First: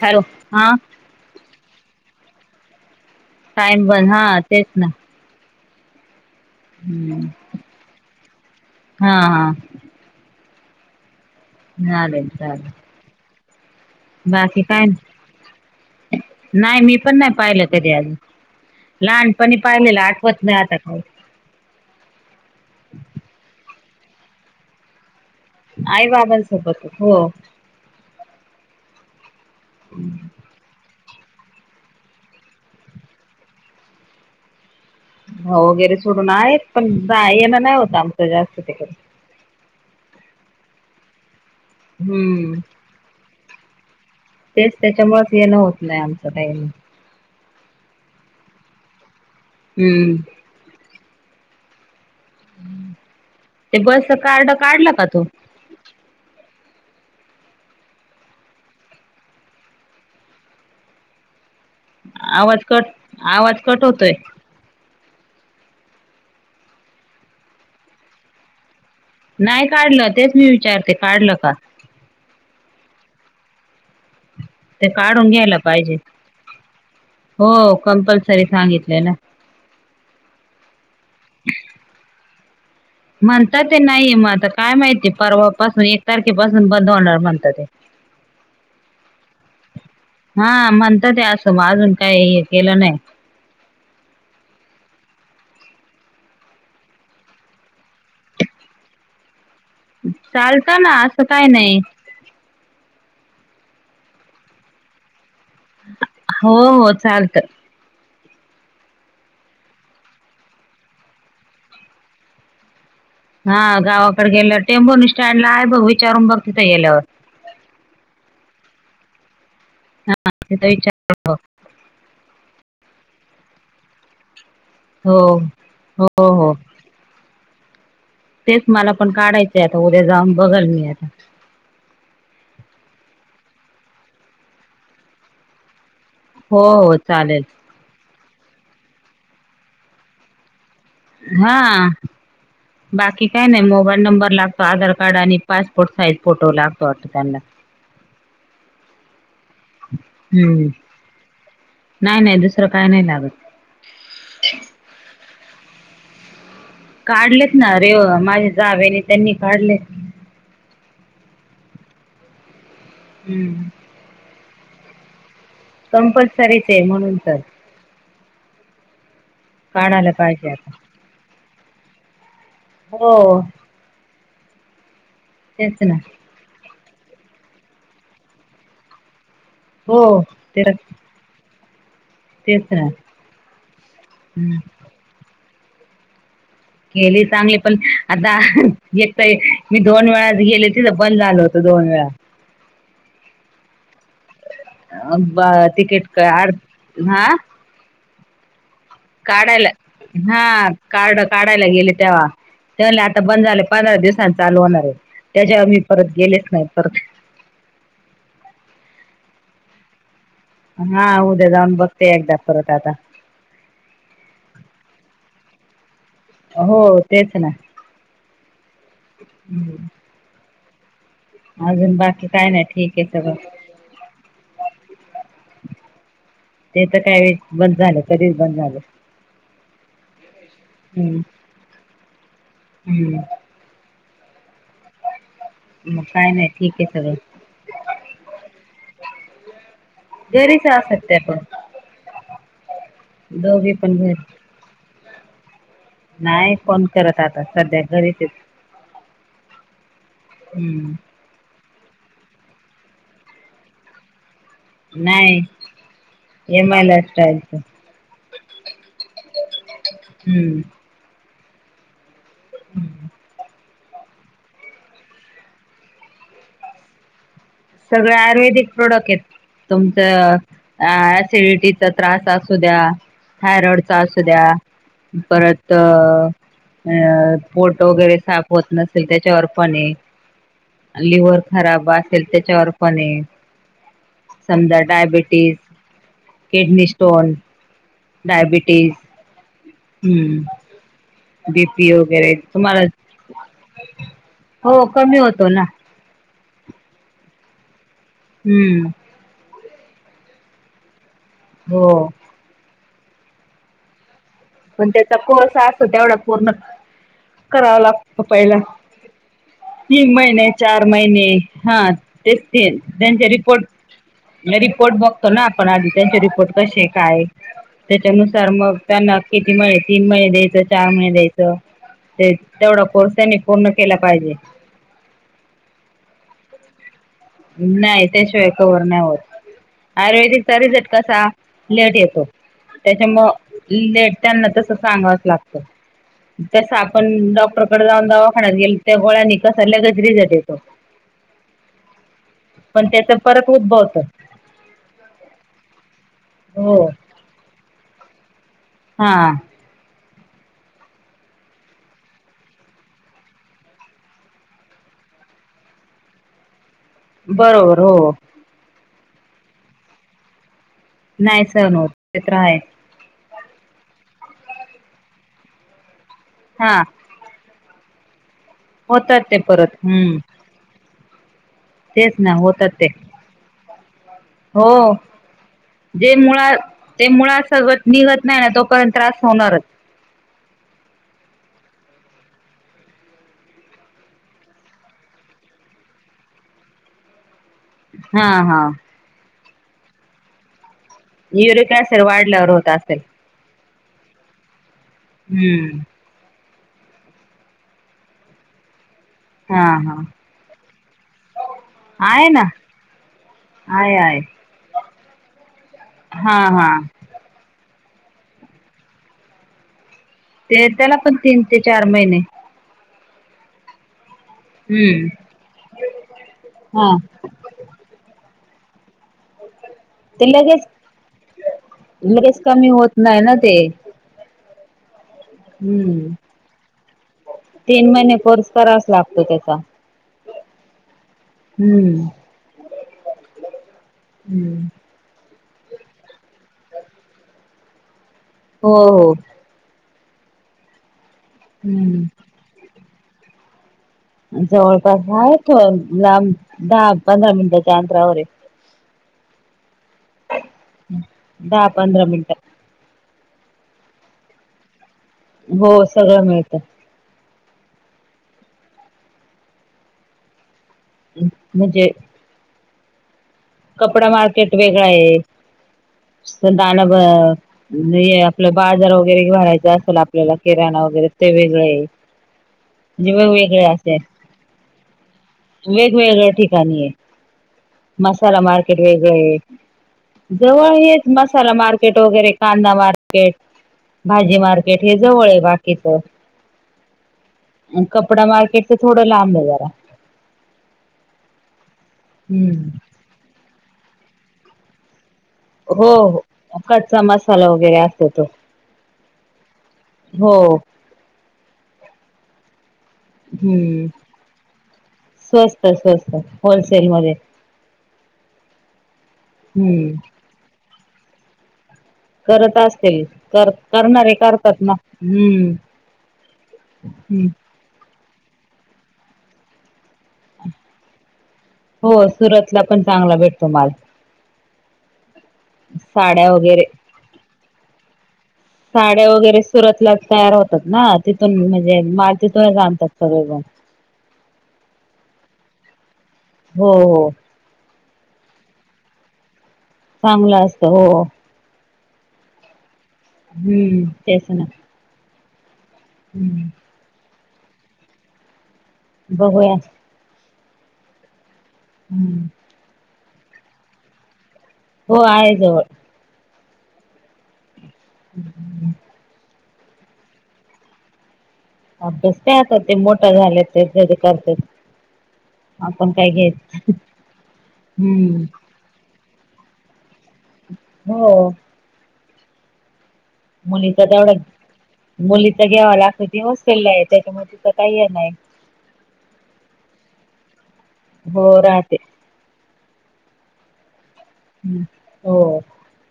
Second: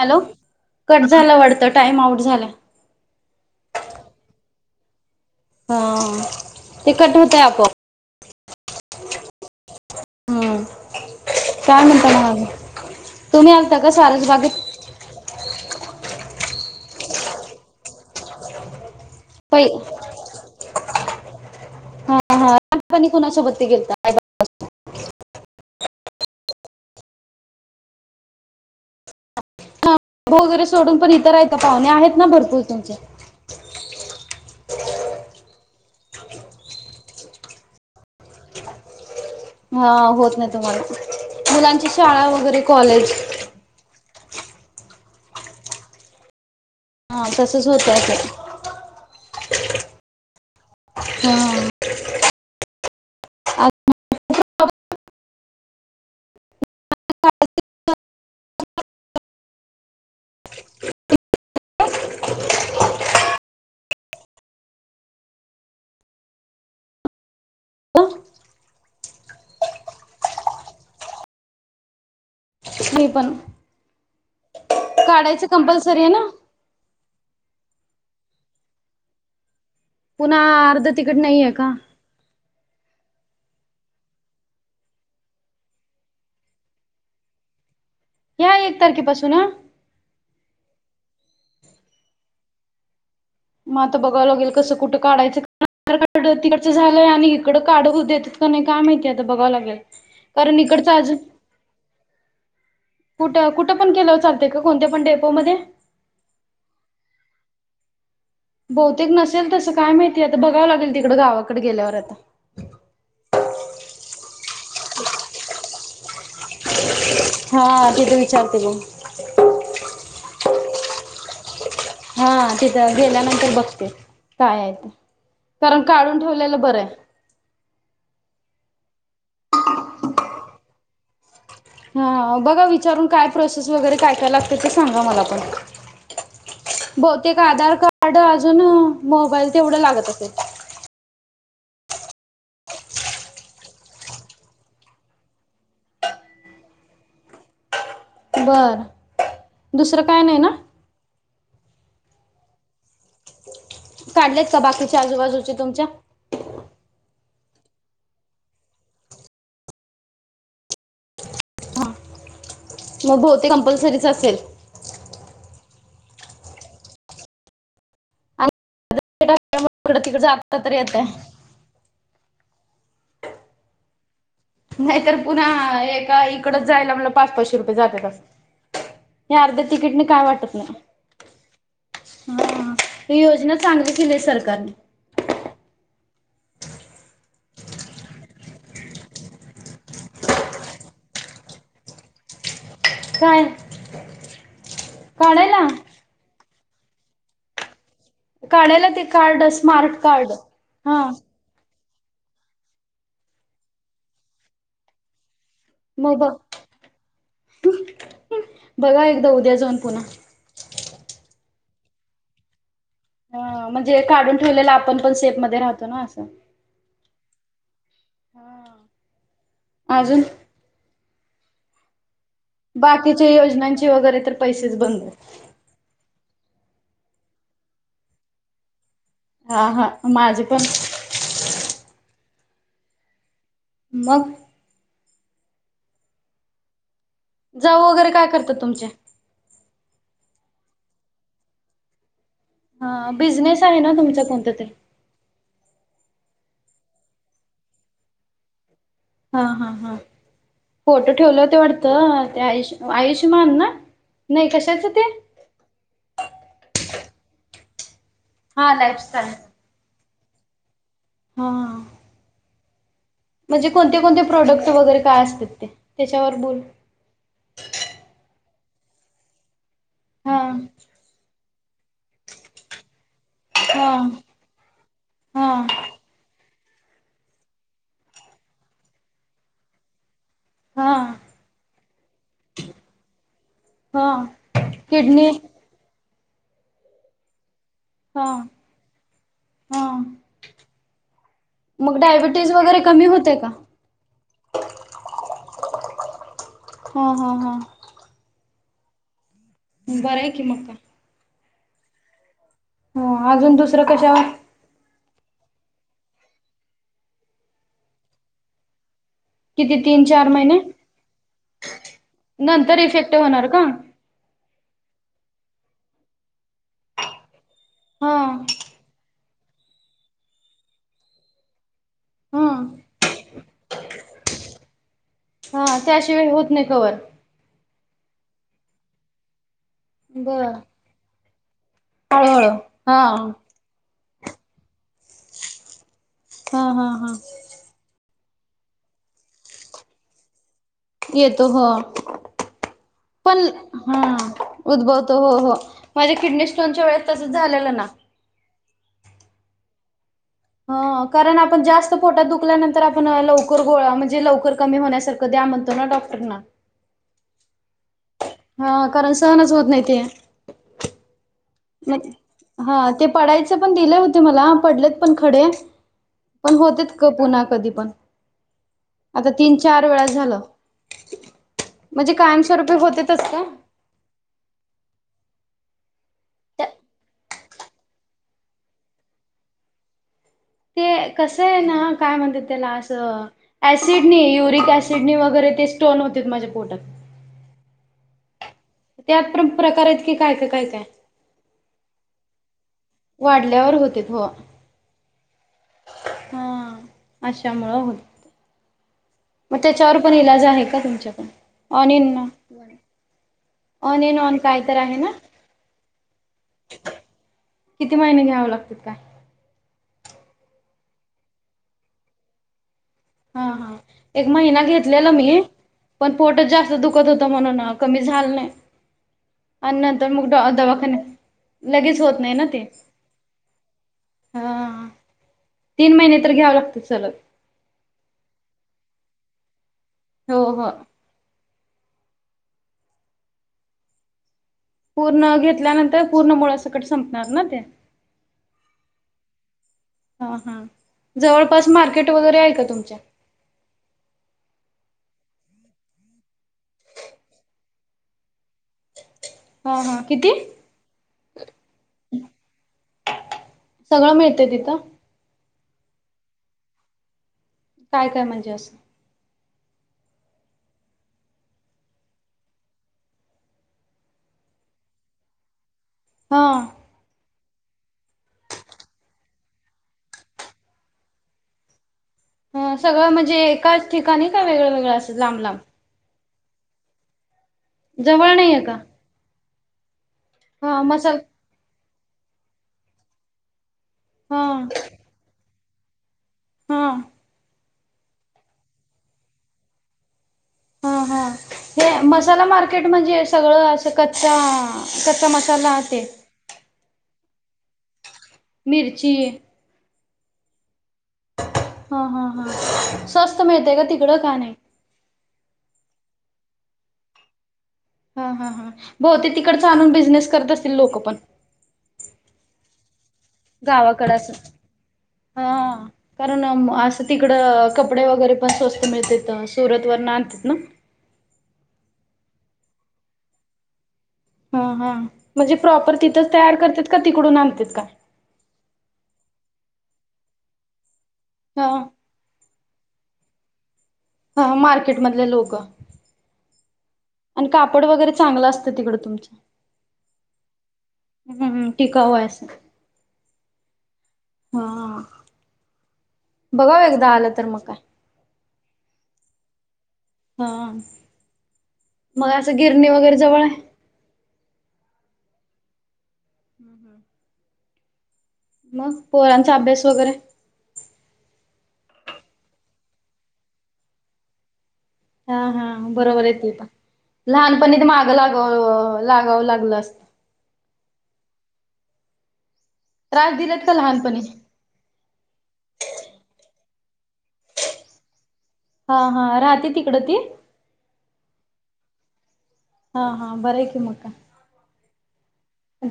Hello, cut झाला वाडतं time out झाला. टाइम पण हा तेच ना. हा हा, ते कट होतंय आपो आप. हा हा हा, चालल चालल. तुम्ही आलता का सारंग. बाकी काय. नाय मी पण नाही पाहिलं तरी आज लहान. प नी पै पाहिलेलं आठवत नाही आता का. हा, हाणी कोणासोबतती गेलत. आई बाबांसोबत हो, हा वगैरे सोडून पण इतरायत पाहुणे आहेत ना भरपूर तुमचे हो वगैरे सोडून आयेत पण जा येणं नाइहोतं आमच जास्त तिकडे हा होत नइ तुमाला मुलांची शाळा हम्म वगैरे कॉलेज तेच तेच्यामुळेच येणं होत नइआमचं काइ हा तसंच होतं अस हम्म हा ते बस च कार्ड काढला का तु आवाज कट आवाज कट होतोय नाय काडलं तेच मी विचारतेय काडलं का नइ पण ते काडुन काढायचं घ्यायला पाहिजे कंपल्सरी आहे ना हो कंपल्सरी सांगितलय ना पुना आर्ध तिकीट नाहीये का म्हणताते नाइये मग आता काय माहितीय परवा पासून एक तारखेपासून बंद होणार म्हणतात ते ह्या एक तारखे पाासून ह हा म्हणताते असं म आजून काय हे केलं नाइ म आता बघव लागेल कसं कुठं काडायचं आधार कार्ड तिकडचं झालंय आणि इकडं काडु देत्यात का नाई काय माहिती आता बघावं लागेल कारण चालतं ना इकडचं आजु असं काय नाही कुट कुट पण केलं चालतय का कोणत्या डेपोमदे हो हो चालत बहुतेक नसेल तसं काय माहितीय आता बघावं लागेल तिकडं गावाकडे गेल्यावर आता हा गावाकडे गेल्यावर टेबुर्णि स्टँडला आहे बघ विचारून बघ तित गेल्यावर हा तेित तर विचारते बग [unintelligible] [unintelligible] [unintelligible] [unintelligible] हा तित गेल्यानंतर बनते कायए ते हो. कारण हो काडुन हो ठेवलेलं बरं य तेच मला पण काढाचय आता उद्या जाऊन बघाल मी आता हा बगा विचारून काय प्रोसेस वगैरे काय काय लागतय ते सांगा मला पण हो हो बहुतेक चालेल आधार कार्ड अजून मोबाईल तेवड लागत असेल हा बाकी काय नाइ मोबाईल नंबर लागतो आधार कार्ड आणि पासपोर्ट साईज फोटो लागतो वाटत त्याना बर दुसरं काय नइ ना नाय नाय दुसरं काय नाई लागत काडलेत का बाकीचे आजूबाजूचे तुमच्या काडलेत ना रे माझे जावेने तेनी काढले हा मग भोवतेक हम्म कंपल्लसरीच असेल कंपल्सरीचए म्हणून तर आणि [unintelligible] काढायला [unintelligible] पाहिजे आता. [unintelligible] [unintelligible] हो नाहीतर पुना तेच ना इकडच जायला मला पाच पाचशे रुपये जात्यात हे अर्ध तिकीटने हो वाटत ते नाई हा तेच ना ह योजना चांगली केलीया हम्म सरकारने केली चांगली पण आता एक तर मी दोन वेळा गेले त तर बंद झालो होतो दोन वेळा. [inaudible] बा काढायला तिकीट का अर्थ हा? काढायला ते कार्ड काढायला स्मार्ट कार्ड हा काड काढायला गेले तेव्हा ते म्हणले आता बंद झाले पंधरा दिवसांनी चालू होणारय त्याच्यावर मी परत मग बघ गेलेच नाही परत बघा एकदा उद्या जाऊन पुन्हा. हा उद्या जाऊन बघते एकदा परत आता. हा म्हणजे काढून ठेवलेलं आपण पण शेप मध्ये राहतो ना असं. हो तेच ना. हा, अजून अजून बाकी. काय नाही ठीक आहे बाकीच्या सगळं योजनांचे वगैरे तर पैसेच बंदयत. ते तर काय बंद झालं कधीच बंद झालं. हा हा माझे पण हम्म हम्म. मग? मग काय नाही ठीक आहे सगळ. जाऊ वगैरे काय करतात तुमचे? घरीच असत्यात त्या पण. हा, बिझनेस दोघी आहे ना पण घरी तुमचा कोणता तरी? नाही कोन करत आता सध्या घरीचयत. हा हा हा हम्म फोटो ठेवलं होते वाटतं ते आयुष आयुष्यमान ना? नाही कशाच? नाही एम [unintelligible] हा लाईफ स्टाईल. हम्म. हां. [inaudible] म्हणजे कोणते कोणते प्रोडक्ट वगैरे काय असतात ते? त्याच्यावर बोलु. सगळे आयुर्वेदिक प्रोडक् आहेत तुमचं हा ॲसिडिटी त्रास असू द्या, हा थायरॉइडचा असू द्या हा परत अ पोट वगैरे साफ होत नसेल त्याच्यावर पणय. हा लिव्हर खराब असेल त्याच्यावर पणय. हा समजा किडनी डायबिटीस, किडनी स्टोन हा डायबिटीज. हा हम्म बीपी मग वगैरे डायबिटीज तुम्हाला वगैरे कमी होते का हो कमी होतो ना. हां हां हां. हम्म. बरं आहे की मग. हो. हो अजून दुसरं कशावर? पण त्याचा कोर्स असतो तेवढा पूर्ण करावा लागतो पहिला. तीन महिने चार महिने हा तेच ते नंतर इफेक्ट त्यांचे होणार का? रिपोर्ट रिपोर्ट बघतो ना आपण आधी, रिपोर्ट कसे काय हा त्याच्यानुसार मग. त्यांना किती मळे? तीन मळे द्यायचं, चार मळे द्यायचं. ते हा तेवढा कोर्स त्यांनी पूर्ण केला पाहिजे. हा, त्याशिवाय होत नाही कवर. नाही, बं त्याशिवाय कवर नाही होत. बर आयुर्वेदिकचा रिझल्ट कसा लेट येतो. हळूहळू. हा. त्याच्यामुळ लेट त्यांना तस सांगावच लागतं, हा तस हा आपण हा डॉ क्टरकडे जाऊन दवाखानत गेल त्या गोळ्यानी कस लगेच रिझल्ट येतो. येतो हो, पण त्याच पण परत उद्भवत ह. उद्भवतो हो हो. माझ्या किडणी स्टोनच्या हो वेळेत तसंच झालेलं ना. हां. ह कारण आपण जास्त पोटात दुखल्यानंतर आपण लवकर गोळा म्हणजे लवकर कमी होण्यासा कधी आ म्हणतो ना डॉक्टरना. बरोबर हो. हा कारण सहनच होत नाही ते. नाहीच क हा, ते पडायचं पण दिलं होते मला पडलेत पण खडे. पण हा होतेच क पुन्हा कधी पण. होतात आता ते परत तीन-चार वेळा हम्म झालं. म्हणजे तेच ना, कायमस्वरूपी होतात ते. होतेतच का हो. जे मुळ ते मुळ सगळ निघत नाही ना तोपर्यंत त्रास होणारच. ते कसं आहे ना, काय म्हणतात त्याला असं ऍसिडनी युरिक ऍसिडनी वगैरे ते स्टोन होते माझ्या पोटात. हा हा. त्यात पण प्रकार इत कि काय काय काय काय. युरीक ऍसीड वाढल्यावर होत असेल. वाढल्यावर होतय हो. हम्म. हं, अशामुळं होतय. मग हा त्याच्यावर हा पण इलाज आहे का तुमच्याकड? ऑनियन आहे ना आहे ऑन अन ऑन काय तर आहे ना. हां हां. किती महिने घ्यावं लागत काय? ते त्याला पण तीन ते चार महिने. हा हा, एक महिना हम्म घेतलेला मी पण पोटात जास्त हा दुखत होत म्हणून कमी झालं नाही. आणि नंतर मग ते लगेच दवाखाने, लगेच होत नाही ना ते. कमी होत नाही ना ते हा, तीन हम्म महिने तर घ्यावं लागतं सरळ. तीन महिने कोर्स करावाच लागतो त्याचा. हो हो. हम्म हम्. पूर्ण घेतल्यानंतर पूर्ण मुळा सकट संपणार ना ते. हो हो. हा हा‌. जवळपास हम्म मार्केट वगैरे आहे का तुमच्या? जवळपास आहे लांब दहा-पंधरा मिनिटाच्या अंतरावर आहे. हा हा, किती? दहा-पंधरा मिनटं. सगळं मिळतय तिथं. हो सगळं मिळतं. काय काय म्हणजे असं? म्हणजे, [inaudible] कपडा मार्केट वेगळा आहे, हा [unintelligible] आपलं बाजार वगैरे भरायच असेल आपल्याला किराणा वगैरे ते वेगळ आहे. [unintelligible] ह सगळं म्हणजे वेगवेगळे एकाच असे ठिकाणी का वेगळं वेगळं असं लांब लांब वेगवेगळ ठिकाणी आहे. जवळ मसाला नाहीये का मार्केट वेगळ आहे, जवळ हा हे मसाल मसाला मार्केट. मार्केट वगैरे कांदा मार्केट भाजी हा मार्केट हे जवळ आहे बाकीच. हा कपडा मार्केट तर थोडं लांब आहे जरा हा हा हे मसाला हम्म. मार्केट म्हणजे सगळं असं कच्चा मसाला हो ते हो कच्चा मसाला वगैरे असतो तो. मिरची हो हो हा हा हा स्वस्त मिळते का हम्म तिकडं का नाही स्वस्त स्वस्त होलसेल मध्ये. हा हा हा हो बहुतेक तिकडचं आणुन हम्म. बिझनेस करत असतील लोक पण, करत असतील. कर गावाकड करणारे असं करतात ना. हम्म हा कारण असं हम् तिकडं कपडे वगैरे पण स्वस्त मिळते सुरत वरन अणतात ना. हो सुरतला पण चांगला भेटतो माल. हा हा म्हणजे प्रॉपर साड्या तिथंच तयार वगैरे करतात का तिकडून आणतात. साड्या वगैरे सुरतला तयार होतात ना, तिथून हा म्हणजे माल तिथून आणतात सगळेण. हा मार्केटमधले लोक हो हो आणि कापड वगैरे चांगलं असतं तिकडं तुमचं चांगलं असतं हो. हम्म हम्म टिकाऊ असतं. हम्म तेस ना हा हम्म बघाव एकदा आलं तर मग काय. बघूया. हा हम्म. मग असं गिरणी वगैरे जवळ आहे. हो आहे जवळ हम्म हम् [inaudible] [inaudible] मग पोरांचा अभ्यास वगैरे अभ्यास काय आता ते मोठ झालेत ते तेचे करतात. हा हा आपण काय बरोबर आहे ते घ्यायच पण लहानपणी ते माग हम्म लागा लागावं लागलं असत. हो त्रास दिलेत का मुलीचा एवढा लहानपणी मुलीचा घ्यावा लागतो ती हॉस्टेलला आहे त्याच्यामुळे तिथं काही आहे नाही. हा हा राहते तिकड ती? हो राहते हा हा बरं आहे की मग काय हो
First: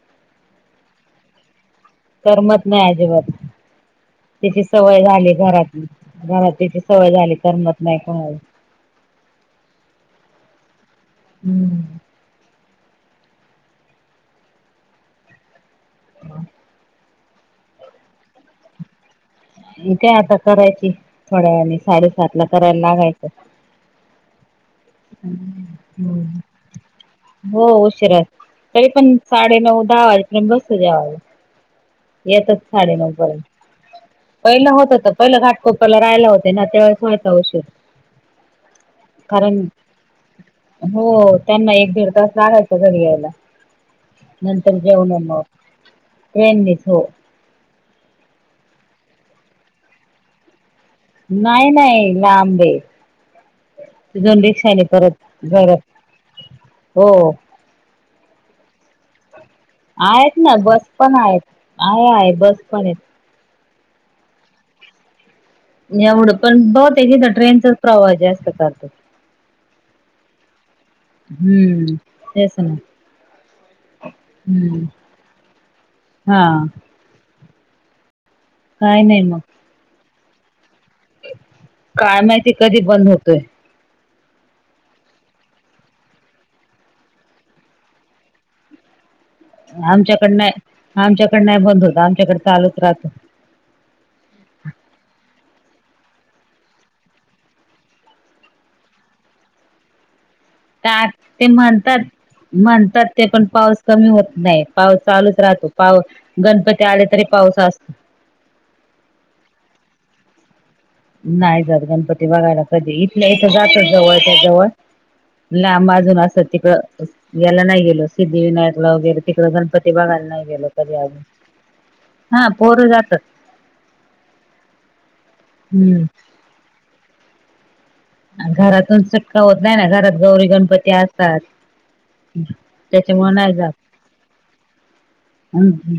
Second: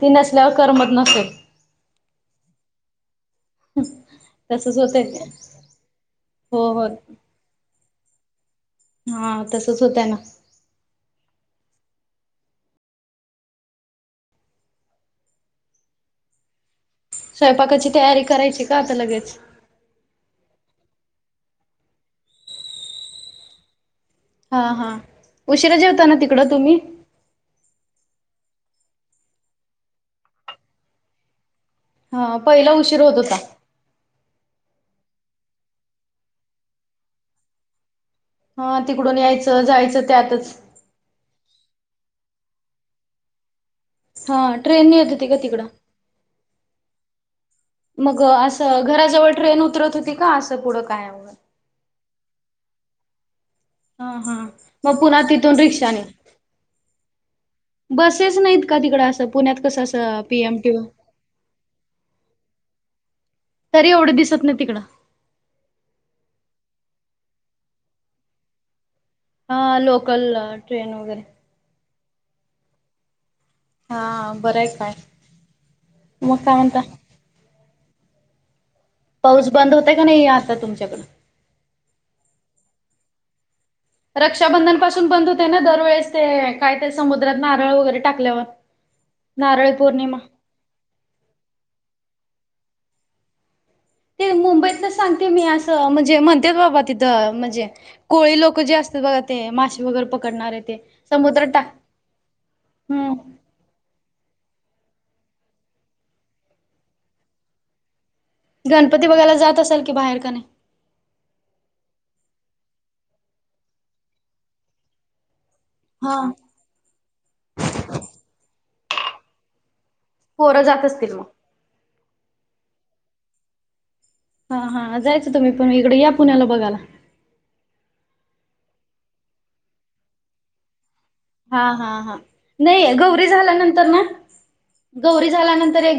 ती नसल्यावर करमत नसे करमत नाही अजिबात तिची तसच सवय होतय ते झाली घरातली घरात हो तिची हो सवय झाली करमत नाही कोणाला हा तसच होतय ना हम्म स्वयंपाकाची तयारी करायची का आता लगेच ते आता करायची थोड्या वेळानी साडेसातला करायला लागायचं हा हा उशिरा जेवताना तिकड तुम्ही हो उशिराच तरी पण साडे नऊ दहा वाजेपर्यंत बसतो जेवायला हे हा येतात पहिला उशीर साडेनऊ होत होता. पर्यंत पहिला होतं होत पहिलं घाटकोपरला राहायला होते ना त्यावेळेस व्हायचा उशीर हा तिकडून कारण यायचं जायचं त्यातच हो त्यांना एक दीड तास लागायचा घरी यायला हा नंतर ट्रेनने येत जेवण होती का मग तिकडं? ट्रेननिच हो मग असं घराजवळ ट्रेन उतरत होती का? असं पुढं काय नाही नाही लांबय हा हा तिथून रिक्षाने मग पुन्हा परत तिथून घर रिक्षाने. हो बसेस नाहीत का तिकड असं पुण्यात कसं अस आहेत ना बस पण आहेत आहे आहे बस पण आहेत तरी एवढं दिसत नाही तिकडं एवढं पण बहुतेक इथ ट्रेनचाच प्रवास जास्त करतात. हा लोकल ट्रेन वगैरे ह, तेच ना हा बरं आहे हू, काय मग हा काय म्हणता काय नाही मग पाऊस बंद होतंय का नाही आता तुमच्याकडं काय माहिती कधी बंद होतोय रक्षाबंधन पाासून बंद होतय ना दरवेळेस ते काय तर समुद्रात नारळ वगैरे टाकल्यावर नारळी पौर्णिमा. आमच्याकड नाही आमच्याकड नाही बंद होत आमच्याकड चालूच राहतो ते मुंबईतलच सांगते मी असं म्हणजे म्हणत्यात बाबा तिथं म्हणजे कोळी लोक जे असत्यात बघा ते मासे वगैरे पकडणारे समुद्रात ते टाक म्हणतात म्हणतात हम्म ते पण पाऊस कमी होत नाही पाऊस चालूच राहतो गणपती आले तरी पाऊस असतो. गणपती बघायला जात असाल की बाहेर का नाही? नाही जात गणपती बघायला कधी इथल्या इथं जात जवळ च्या जवळ लांब हा. अजून असं तिकडं याला नाही गेलो सिद्धिविनायकला वगैरे तिकडं गणपती बघायला नाही पोरं गेलो जात कधी असतील अजून मग हा पोर जातात हा हा जायचं तुम्ही पण इकडे हम्म या पुण्याला बघायला. घरातून सुटका होत नाही ना, घरात गौरी गणपती अस हा हा हा नाही गौरी नाही झाल्यानंतरन गौरी झाल्यानंतर जात एक